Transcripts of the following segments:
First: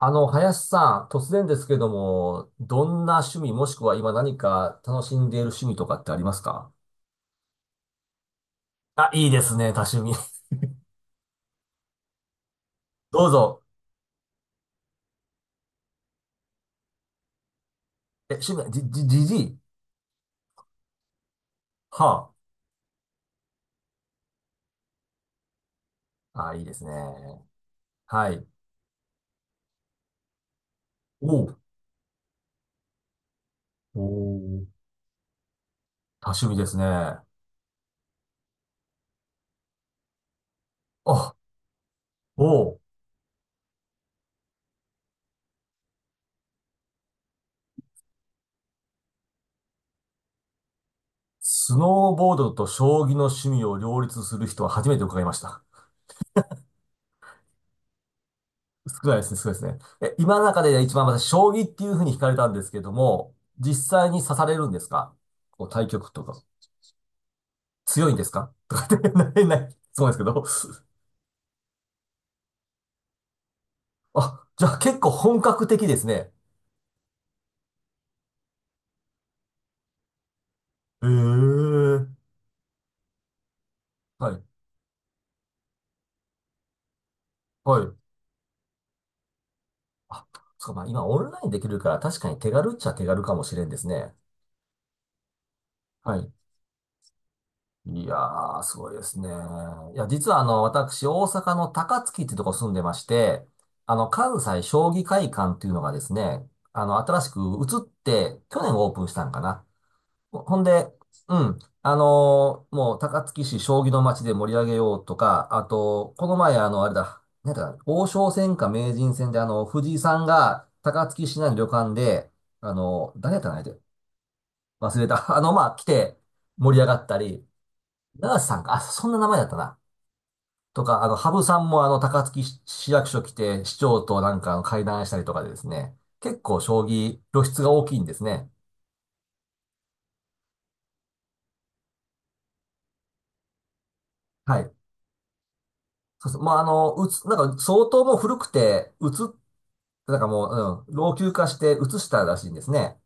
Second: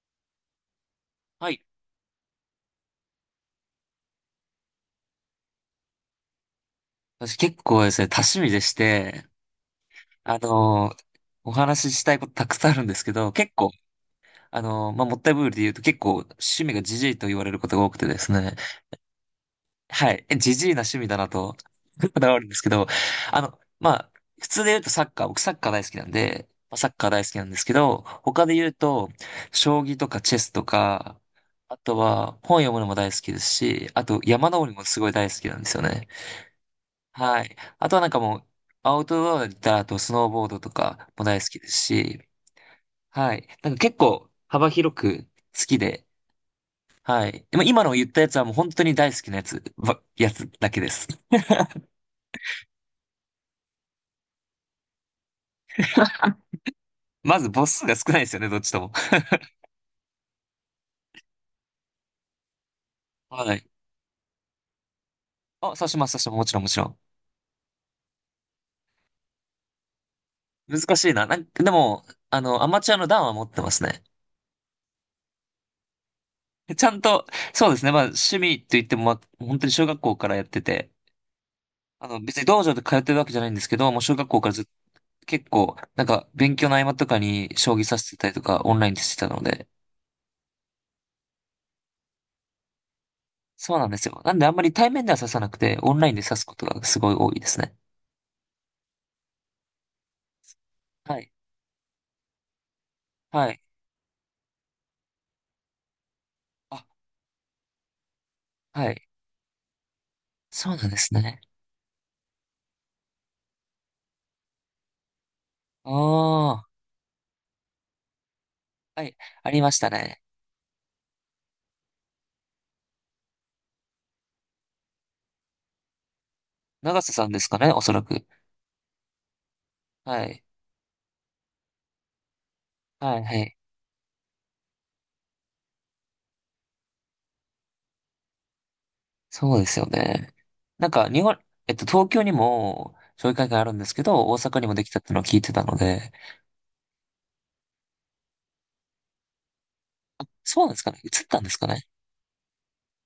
林さん、突然はでい。すけども、どんな趣味もしくは今何か楽しんでいる趣味とかってありますか？私結構ですね、多趣味でしあ、て、いいですね、多趣味。あのーお話ししたいことたくさんあるんです けどうど、結ぞ。構、まあ、もったいぶりで言うと結構趣味がジジイと言われることが多くてですえ、趣ね。味、じじい？はい。えジジイな趣味だなと、こだはわるんですけど、あの、まあ、普通で言うとサッカー、僕サッカー大好きなんあ。で、あ、いいでまあすサね。ッカー大好きなんですけど、はい。他で言うと、将棋とかチェスとか、おう。あとは本読むのも大好きですし、おあと山登りー、もすごい大好きなんですよね。多趣味ですね。あ、はい。あとはなんかもう、アウトドアだったら、あとスノーボードとかも大好きですし、おう。はい。なんか結構幅広く好きで、はい。でも今の言ったやつはもう本当に大好きなやつだけです。スノーボードと将棋の趣味を両立する人は初めて伺いました。まず母数が少ないですよね、どっちとも。少ないで すね、少ないですね。え、今の中で一番私、将棋っていうふうに惹かれたんですけども、はい。実際に指されるんですか、こうあ、対刺しま局す、刺としか？ます。もちろん、もちろん。強いんですか とかって、なれない。そうですけど。難しいな。なんか、でも、あの、アマチュアの段は持ってますね。あ、じゃあ結構本格的ですね。ちゃんと、そうですね。まあ、趣味と言っても、まあ、本当に小学校からやってて、ええ、あの、別に道場で通ってるわけじゃないんですけど、もう小学は校い。からずっ結構、なんか勉強の合間とかに将棋は指い。してたりとかオンラインでしてたので、あ、そうか、まあ今オンラインできるから確かに手軽っちゃ手軽かもしれんでそうすなんですね。よ。なんであんまり対面では指さなくて、オンラインはでい。指すことがすごい多いですね。いやー、すごいですね。いや、実はあの、私、は大い。阪の高槻っていうとこ住んでまして、はい。関西将棋会館っていうのがですね、あ、新しく移って、去年オはープンい。したんかな。ほんそうなんで、ですうね。ん。もう、高槻市将棋の街で盛り上げようとか、ああと、この前、あ、あの、あれだ、なんだか、王将戦か名は人い。戦で、ありました藤井さね。んが高槻市内の旅館で、誰やったかな、相手忘れた。まあ、来て盛り上が長っ瀬たさんでり、すかね、おそらく。長瀬さんか、あ、そんな名前だったな。はい。とか、羽生さんも、高槻市市役は所い、来はい。て、市長となんか会談したりとかでですね、結構、将棋、露出が大きいんですね。そうですよね。なんか、日本、えっと、東京にも、将棋会館あるんですけど、大は阪にい。もできたってのを聞いてたので、そうそう。まあ、なんか相当もう古くて、なんかそうなんもですう、かね、移っ老朽たん化ですしかてね。うつしたらしいんですね。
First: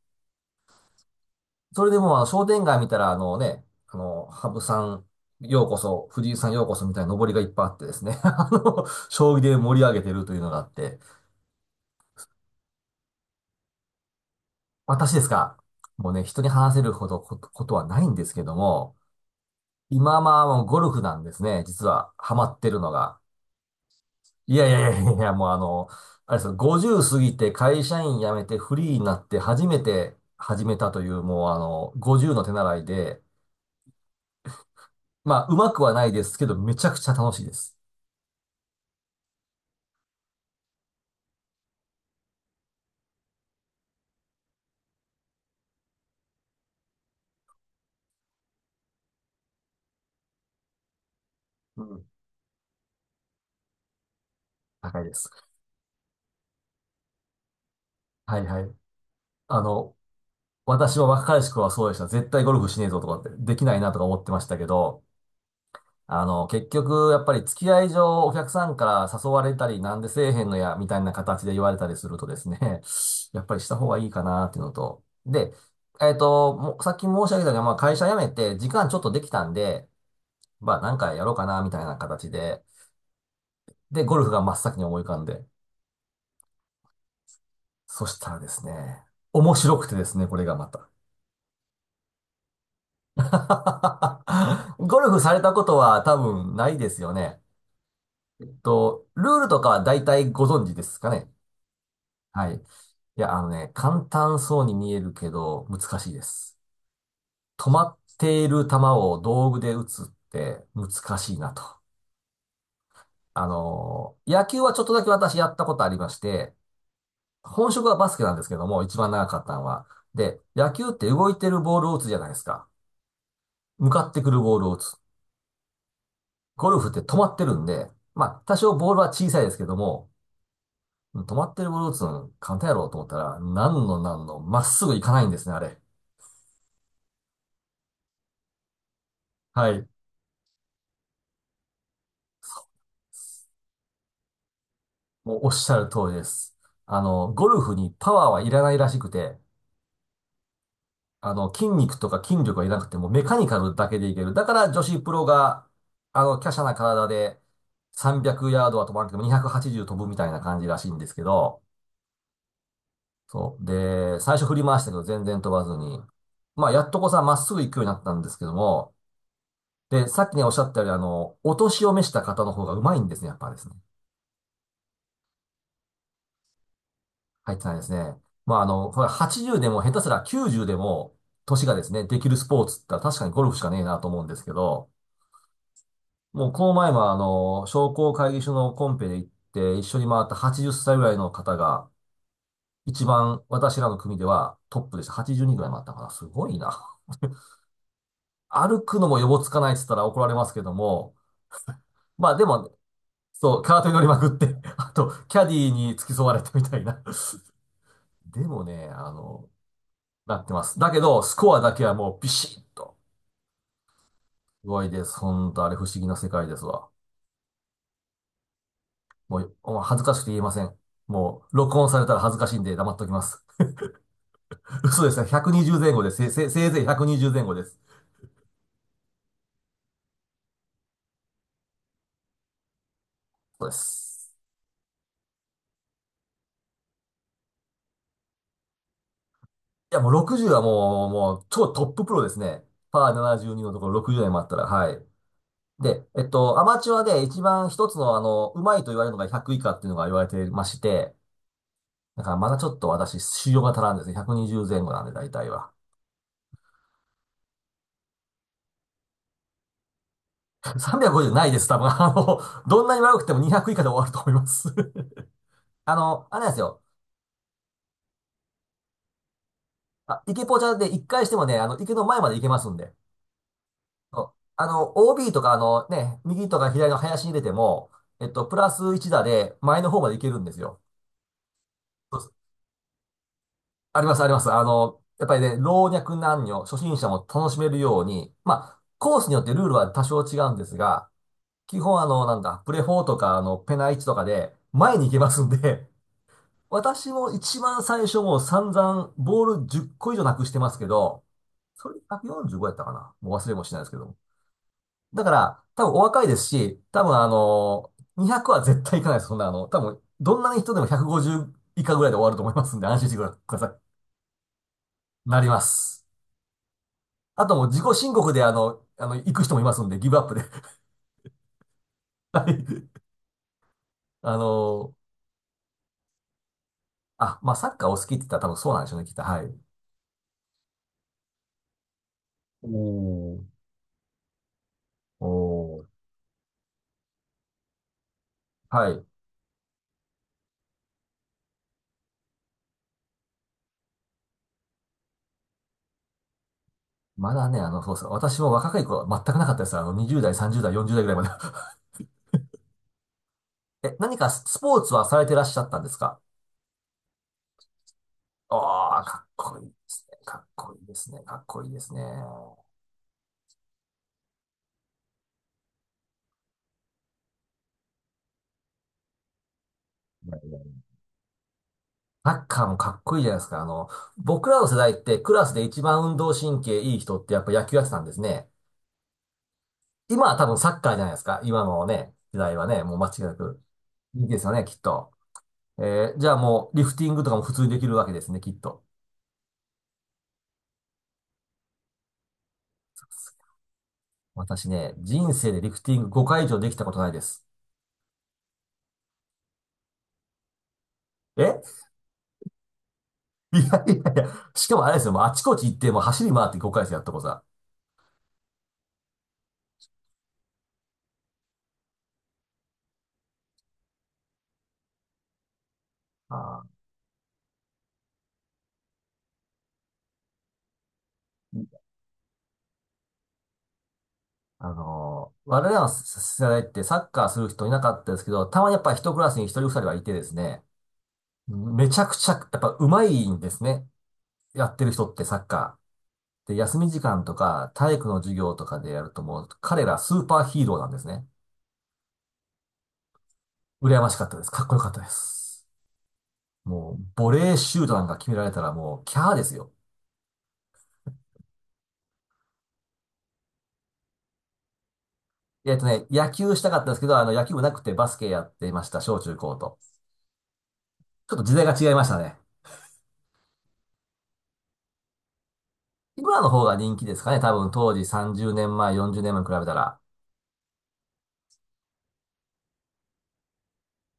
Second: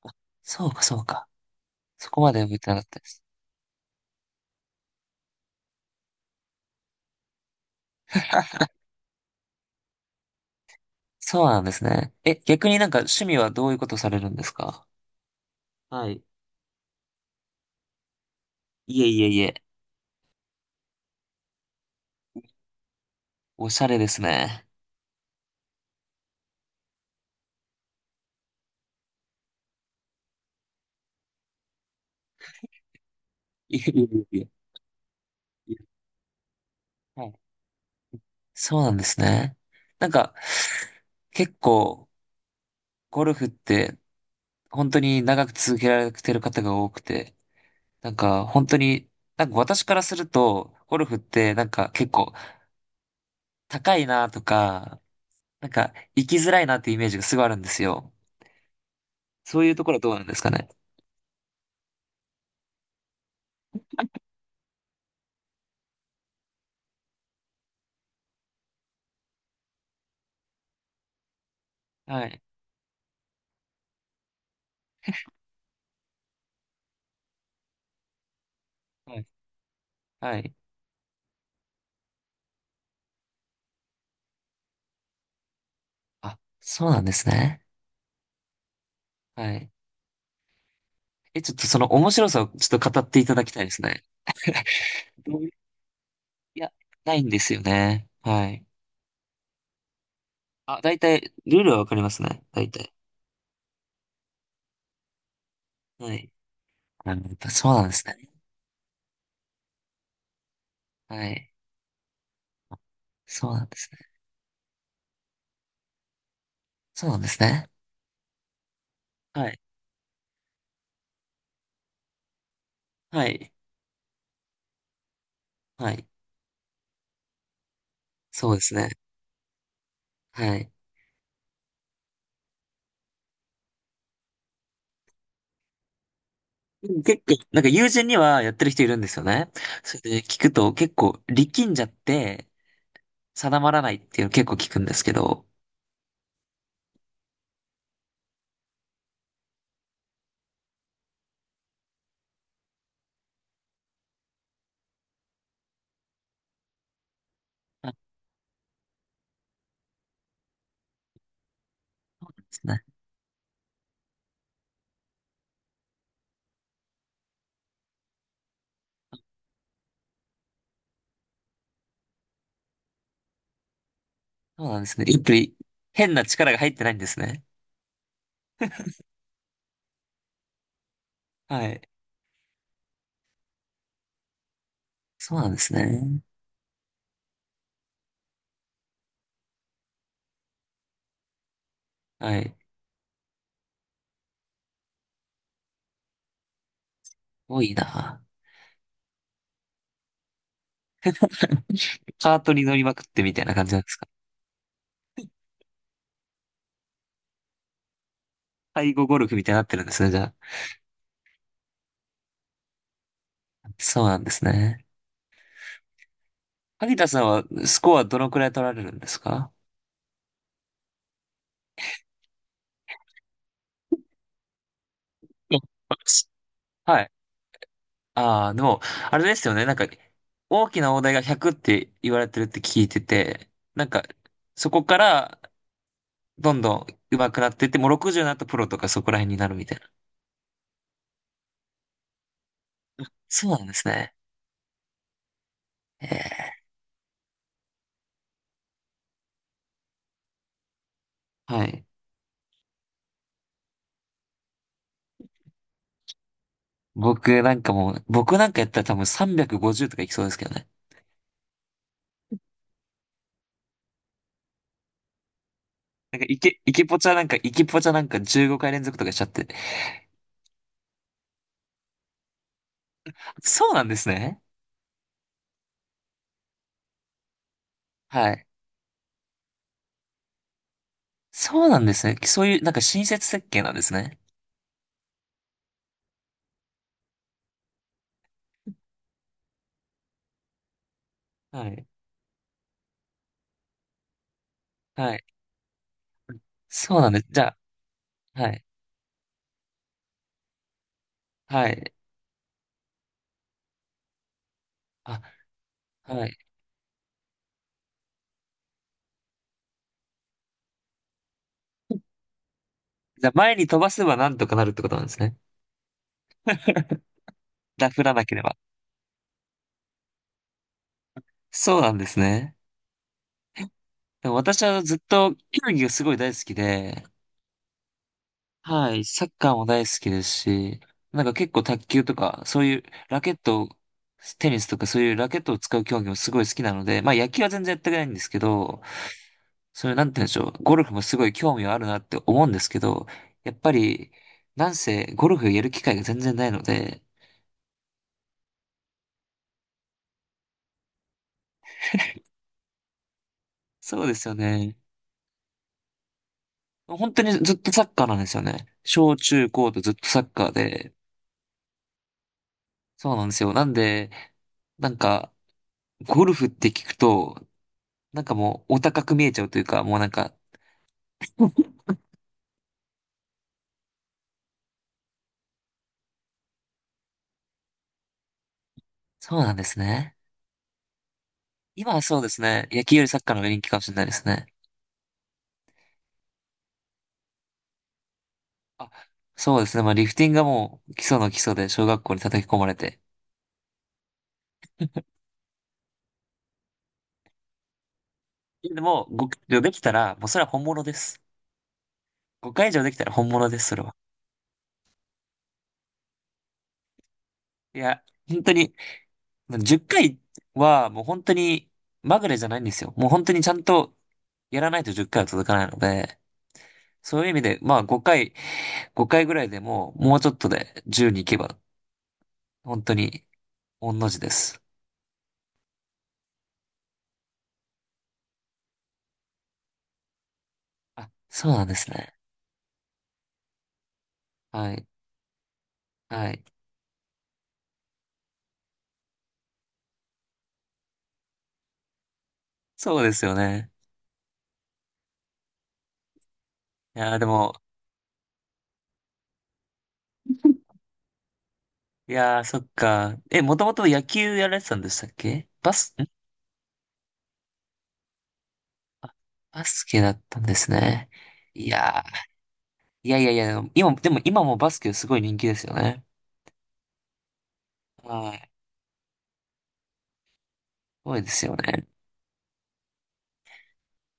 そうか、そうか。それでそもう、こま商で見店てな街かっ見たたでら、す。羽生さん、ようこそ、藤井さんようこそみたいな上りがいっぱいあってですね、将棋で盛り上げてるというのがあって、そうなんですね。え、逆になんか趣味はどういうことされるんですか？私ですか？もはうね、い。人に話せるほどことはないんですけども、いえいえいえ。今まあ、もうゴルフなんですね、実は、ハマってるのが。おしゃれですいね。やいやいやいやいや、もうあれですよ、50過ぎて会社員辞めてフリーになって初めて始めたという、もう50の手習いで、いえいえいえまあ、うまいくはえ。ないですけど、めちゃくちゃはい。楽しいです。そうなんですね。なんか、結構、ゴルフって、本当に長く続けられてる方が多くて、なんか、本当に、なんか私からすると、ゴルフって、なんうかん。結構、高いなと高か、いです。なんか、行きづらいなっていうイメージがすごいあるんですよ。はいはい。そあういうとこの、ろはどうなんですかね。私は若い頃はそうでした。絶対ゴルフしねえぞとかって、できないなとか思ってましたけど、結局、やっぱり付き合い上、お客さんから誘われたり、なんでせえへんのや、みたいな形で言われたりするとはでい。すね、やっぱりした方がいいかな、っていうのと。で、もうさっき申し上げたように、まあ、会社辞めて、時間ちょっとはでい。きたんで、はい。まあ、なんかやろうかな、みたいな形で、で、ゴルフが真っ先に思い浮かんで、あ、そうなんですね。そしたらですね、面はい。白くてですね、これがまた。え、ちょっとその面白さをちょっと語っていただきたいですね。ゴルフさどれういたことは多分いなや、いですよないんでね。すよね。はい。ルールとかは大体ご存知あ、で大すかね？体、ルールはわかりますね。はい。大体。いや、簡単そうに見えるけど、難しいはでい。す。あ、やっぱ止そうなんまでっすね。ている球を道具で打つって難はしいない。と。そうなんですね。野球はちょっとだけ私やったことありまして、そうなんですね。本職はバスケなんですけども、一番長かっはたい。のは。で、野球って動いてるボールを打つじゃないですか。はい。向かってくるボールを打つ。はい。ゴルフって止まってるんで、まあ、そう多で少すね。ボールは小さいですけども、はい。止まってるボールを打つの簡単やろうと思ったら、なんのなんの、まっすぐ行かないんですね、あれ。でも結構、なんか友人にはやってる人いるんですよね。はい。それで聞くと結構力んじゃって定まらないっていうの結構聞くんですけもうど。おっしゃる通りです。ゴルフにパワーはいらないらしくて、筋肉とか筋力はいらなくてもうメカニカルだけでいける。だから女子プロが、華奢な体ではい、300ヤードは飛ばなくても280飛ぶみたいな感じらしいんですけど、そう。で、最初振り回したけど全然飛ばずに、まあ、やっとこさ、まっすぐ行くようになったんですけども、で、さっきね、おっしゃったように、お年を召した方の方がうまいんですね、やっぱりですね。そうなんですね。やっぱり変な力が入ってないんですね。入ってないですね。まあ、これ80でも下手すら90でも、年はがでい。すね、できるスポーツって言ったら確かにゴルフしかねえなと思うんですけど、そうなんですね。もうこの前も商工会議所のコンペで行って一緒に回った80歳ぐらいの方が、はい。一番私らの組ではトップでした。82ぐらい回ったかな。すごいな。多いな。歩くのも予防つかないって言ったら怒られますけども、まあカーでトに乗も、りまくってみたいなそう、感じなカんーでトにす乗か？りまくって、あと、キャディーに付き添われてみたいな。でもね、背後ゴルフみたいになってるんですね、じゃあ。なってます。だけど、スコアだけはもうビシッと。そうなんですすごね。いです。ほんと、あれ不思議な世界ですわ。萩田さんはスコアどのくらい取られるんですか？もう恥ずかしくて言えません。もう、録音されたら恥ずかしいんで黙っときます。嘘ですね。うん、120前後です。せいぜいはい。120前後です。ああ、でも、あれですよね。なんか、大きな大台が100って言われてるって聞いてて、そうでなんか、す。そこから、どんどん上手くなってって、もう60になったプロとかそこら辺になるみたいな。いや、もう60はもう、超トッププロですね。パーそう72なんのでとこすろね。60代もあったら、はい。で、ええ、アマチュアで一番一つの、うまいと言われるのが100以下っていうのが言われてまして、はい。だからまだちょっと私、修行が足らんですね。120前後なんで、大体は。僕なんかもう、僕なんかやったら多分350とかいきそうですけどね。350ないです、多分。どんなに悪くても200以下で終わると思います。なんか、イあれなんですケ、イよ。ケポチャなんか、イケポチャなんか15回連続とかしちゃって。あ、池ポチャで1回してもね、池の前まで行けますんで。そうなんですそうね。OB とか、右とか左の林に入れても、はい。プラス1打で前の方まで行けるんですよ。そうなんですね。そうでそうす。いう、なんか親切設計なんですありまね。す、あります。やっぱりね、老若男女、初心者も楽しめるように、まあ、コースによってルールは多少違うんですが、は基い。本あの、なんだ、プレフォーとか、ペナ1とかで、前に行はけい。ますんで、そう私なんです。もじゃ一番最初もうあ、はい。散々ボール10個以上なくしてますけど、はそい。れで145やったかなもう忘れもしないですけども。あ、だから、多分お若はいでい。すし、多分200は絶対いかないです。そんな多分、どんな人でも150以下ぐらいで終わると思いますんで、安心してじゃあ、く前だにさ飛ばせばなんとかなるってことなんですい。ね。なります。あともう自ダ己フ申らな告けでれあば。の、あの、行く人もいますんで、ギブアップで。そうなんですはね。い。でもあの私はー、ずっと球技がすごい大好きで、あ、まあ、サッカーお好きって言ったら多分そうなんでしはょうい、ね、きっと。サッはカーい。も大好きですし、なんか結構卓球とか、そうおいうラケッートを、テニスとかそういうおラケットを使うー競技もすごい好きなので、まあ野球は全然やってないんですけど、はい。それなんて言うんでしょう、ゴルフもすごい興味はあるなって思うんですけど、やっぱり、なんせゴルフやる機会が全然ないので、まだね、そうそう。私も若い頃は全くなかったです。20代、30代、40代ぐらいまで。え、そうで何すかよスポね。ーツはされてらっしゃったんですか？本当にずっとサッカーなんですよね。ああー、小かっ中こいい高でとずっすとね。サッかカっーこいいで、ですね。かっこいいですね。そうなんですよ。なんで、なんか、ゴルフって聞くと、なんかもうお高く見えちゃうというか、もうなんいか、やいやサッカーもかっこいいじゃないですか。僕らの世代ってクラスで一番運動神経いい人ってやっぱ野球やってたんですね。そうなんですね。今は多分サッカーじゃないですか。今の今はね、そうで時す代はね。ね、野も球うよ間り違サいッなカーの方が人く。気かもしれないでいすいですね。よね、きっと。じゃあもう、リフティングとかも普通にできるわけですね、きっと。あ、そうですね。まあリフティングがもう基礎の基礎で小学校に叩き込まれて。私ね、人生でリフティング5回以上できたことないです。いやでも、5回以上できたら、もうそれは本物です。え 5回以上できたら本物 いでやす、それいは。やいや。しかもあれですよ、もうあちこち行って、もう走り回って5回生やったことさ。いや、本当に、10回はもう本当にまぐれじゃないんですよ。もう本当にちゃんとやらないと10回は続かないので、あそういう意味で、まあ5回、5回ぐらいでももうちょっとで10に行けば、ー、本当に御の字です。我々の世代ってサッカーする人いなかったですけど、たまにやっぱ一クラスに一人二人はいてですね、あ、そうなんでめすちゃね。くちゃ、やっぱ上手いんですね。やはってい。る人ってサッカはい。ー。で、休み時間とか体育の授業とかでやるともう彼らスーパーヒーローなんですね。そうですよね。羨ましかったです。かっこよかったです。もいう、やー、でボレも、ーシュートなんか決められたらもう、キャーですよ。いやー、そっか。え、もともと野球やられてたんでしたっけ、バス、ん、野球したかったんですけど、野球部なくてバスケやっていました、小中高バと。スケだったんですね。ちょっと時代いが違いまやしたね。ー、いやいやいや、でも今、でも今もバスケすごい人気ですよね。今の方が人気ですかね、多分当時は30い。す年前、40年前に比べたら。ごいですよね。